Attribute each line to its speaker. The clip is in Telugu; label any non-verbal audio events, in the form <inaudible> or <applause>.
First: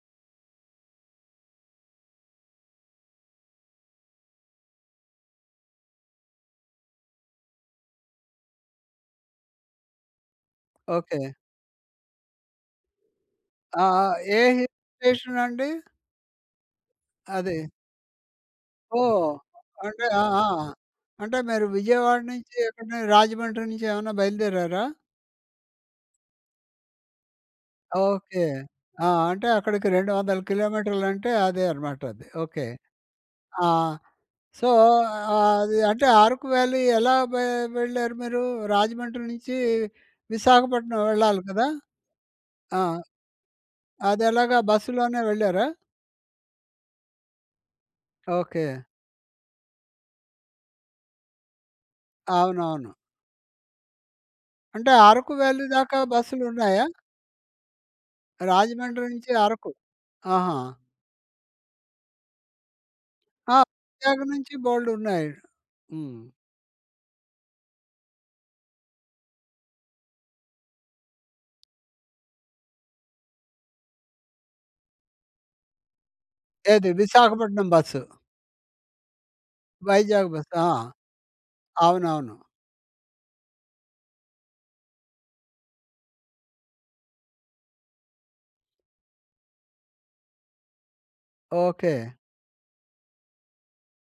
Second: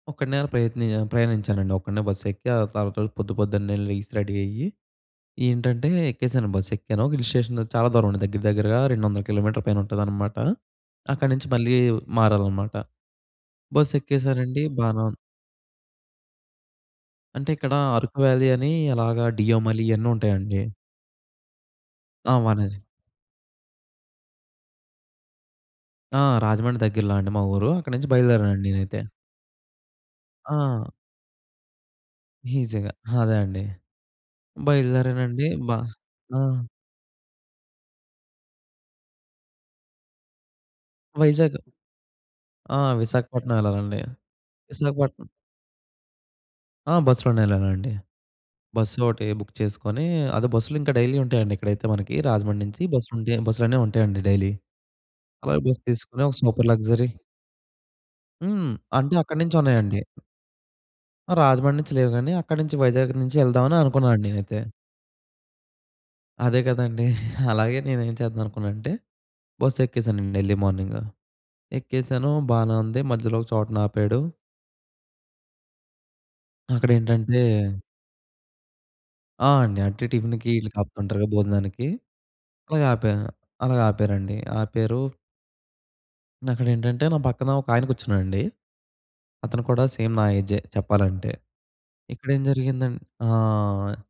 Speaker 1: ఒక్కడినే అలా ప్రయత్నియా ప్రయాణించానండి. ఒక్కడినే బస్ ఎక్కి, ఆ తర్వాత పొద్దు పొద్దున్నే లేసి, రెడీ అయ్యి, ఏంటంటే ఎక్కేశాను, బస్ ఎక్కాను. హిల్ స్టేషన్ చాలా దూరం అండి. దగ్గర దగ్గరగా 200 కి.మీ పైన ఉంటదన్నమాట. అక్కడి
Speaker 2: ఓకే.
Speaker 1: నించి మళ్ళీ మారాలన్నమాట.
Speaker 2: ఆ!
Speaker 1: బస్
Speaker 2: ఆ! ఏ
Speaker 1: ఎక్కేశానండి.
Speaker 2: హిల్
Speaker 1: బానే ఉం
Speaker 2: స్టేషన్ అండి?
Speaker 1: అంటే
Speaker 2: అదే
Speaker 1: ఇక్కడా అరుకు వ్యాలీ అనీ అలాగా
Speaker 2: ఓహ్!
Speaker 1: డియామలి
Speaker 2: అంటే
Speaker 1: ఇయన్నీ
Speaker 2: ఆ! ఆ!
Speaker 1: ఉంటాయండి.
Speaker 2: అంటే మీరు విజయవాడ
Speaker 1: ఆ!
Speaker 2: నుంచి
Speaker 1: వనేజి
Speaker 2: ఎక్కడను రాజమండ్రి నుంచి ఏవన్నా బయలుదేరారా?
Speaker 1: ఆ! రాజమండ్రి దగ్గరలో అండి మా ఊరు. అక్కడి నించి
Speaker 2: ఓకే.
Speaker 1: బయలుదేరానండి నేనైతే.
Speaker 2: ఆ! అంటే అక్కడికి రెండు వందల
Speaker 1: ఆ!
Speaker 2: కిలోమీటర్లు అంటే అదే అనమాట అది. ఓకే.
Speaker 1: ఈజీగా. అదే అండి.
Speaker 2: ఆ! సో
Speaker 1: బయలుదేరానండి.
Speaker 2: ఆహ్,
Speaker 1: బ
Speaker 2: అది అంటే ఆహ్
Speaker 1: ఆ!
Speaker 2: అరకు వ్యాలీ ఎలా వె వెళ్ళారు మీరూ? రాజమండ్రి నుంచీ విశాఖపట్నం వెళ్ళాలి
Speaker 1: వైజాగ్
Speaker 2: కదా?
Speaker 1: ఆ!
Speaker 2: ఆ!
Speaker 1: విశాఖపట్నం ఎళ్ళాలండి,
Speaker 2: అదెలాగా? బస్సులోనే
Speaker 1: విశాఖపట్నం
Speaker 2: వెళ్ళారా?
Speaker 1: ఆ! బస్‌లోనే ఎళ్ళానండి.
Speaker 2: ఓకే.
Speaker 1: బసోటీ బుక్ చేసుకొనీ, అదే బస్‌లు ఇంక డైలీ ఉంటయండి ఇక్కడైతే మనకీ, రాజమండ్రి నించి
Speaker 2: అవునవును.
Speaker 1: బస్‌లు ఉంటే బస్‌లనేయి ఉంటాయండి డైలీ.
Speaker 2: అంటే అరకు
Speaker 1: అలా
Speaker 2: వ్యాలీ
Speaker 1: బస్
Speaker 2: దాకా
Speaker 1: తీసుకొనీ ఒక సూపర్
Speaker 2: బస్సులున్నాయా?
Speaker 1: లగ్జరీ. హ్మ్.
Speaker 2: రాజమండ్రి
Speaker 1: అంటే
Speaker 2: నుంచి
Speaker 1: అక్కడ నుంచి
Speaker 2: అరకు.
Speaker 1: ఉన్నాయండి.
Speaker 2: ఆహా!
Speaker 1: ఆహ్, రాజమండ్రి నుంచి లేవు గానీ, అక్కడి నించి వైజాగ్ నించి
Speaker 2: ఆ!
Speaker 1: ఎళ్దామని
Speaker 2: వైజాగ్
Speaker 1: అనుకున్నానండి
Speaker 2: నుంచి
Speaker 1: నేనైతే.
Speaker 2: బోలెడున్నాయి. హ్మ్.
Speaker 1: అదే కదండీ. <chuckles> అలాగే నేను ఏం చేద్దాం అనుకున్నా అంటే బస్సు ఎక్కేశానండి ఎర్లీ మార్నింగ్. ఎక్కేశాను బానే ఉంది. మధ్యలో ఒక చోటన ఆపాడు.
Speaker 2: ఏది?
Speaker 1: అక్కడ ఏంటంటే?
Speaker 2: విశాఖపట్నం బస్.
Speaker 1: ఆ! అండి. అంటే
Speaker 2: వైజాగ్
Speaker 1: టిఫిన్‌కి
Speaker 2: బస్. ఆ!
Speaker 1: ఈట్లికి ఆపుతుంటారు కదా! భోజనానికి.
Speaker 2: అవునవును.
Speaker 1: అలాగ ఆపా అలాగ ఆపారండి. ఆపారూ. అక్కడ ఏంటంటే నా పక్కన ఒకాయన కూర్చున్నాడండి. అతను కూడా సేమ్ నా ఏజే చెప్పాలంటే.
Speaker 2: ఓకే.
Speaker 1: ఇక్కడ ఏం జరిగిందన్ ఆహ్!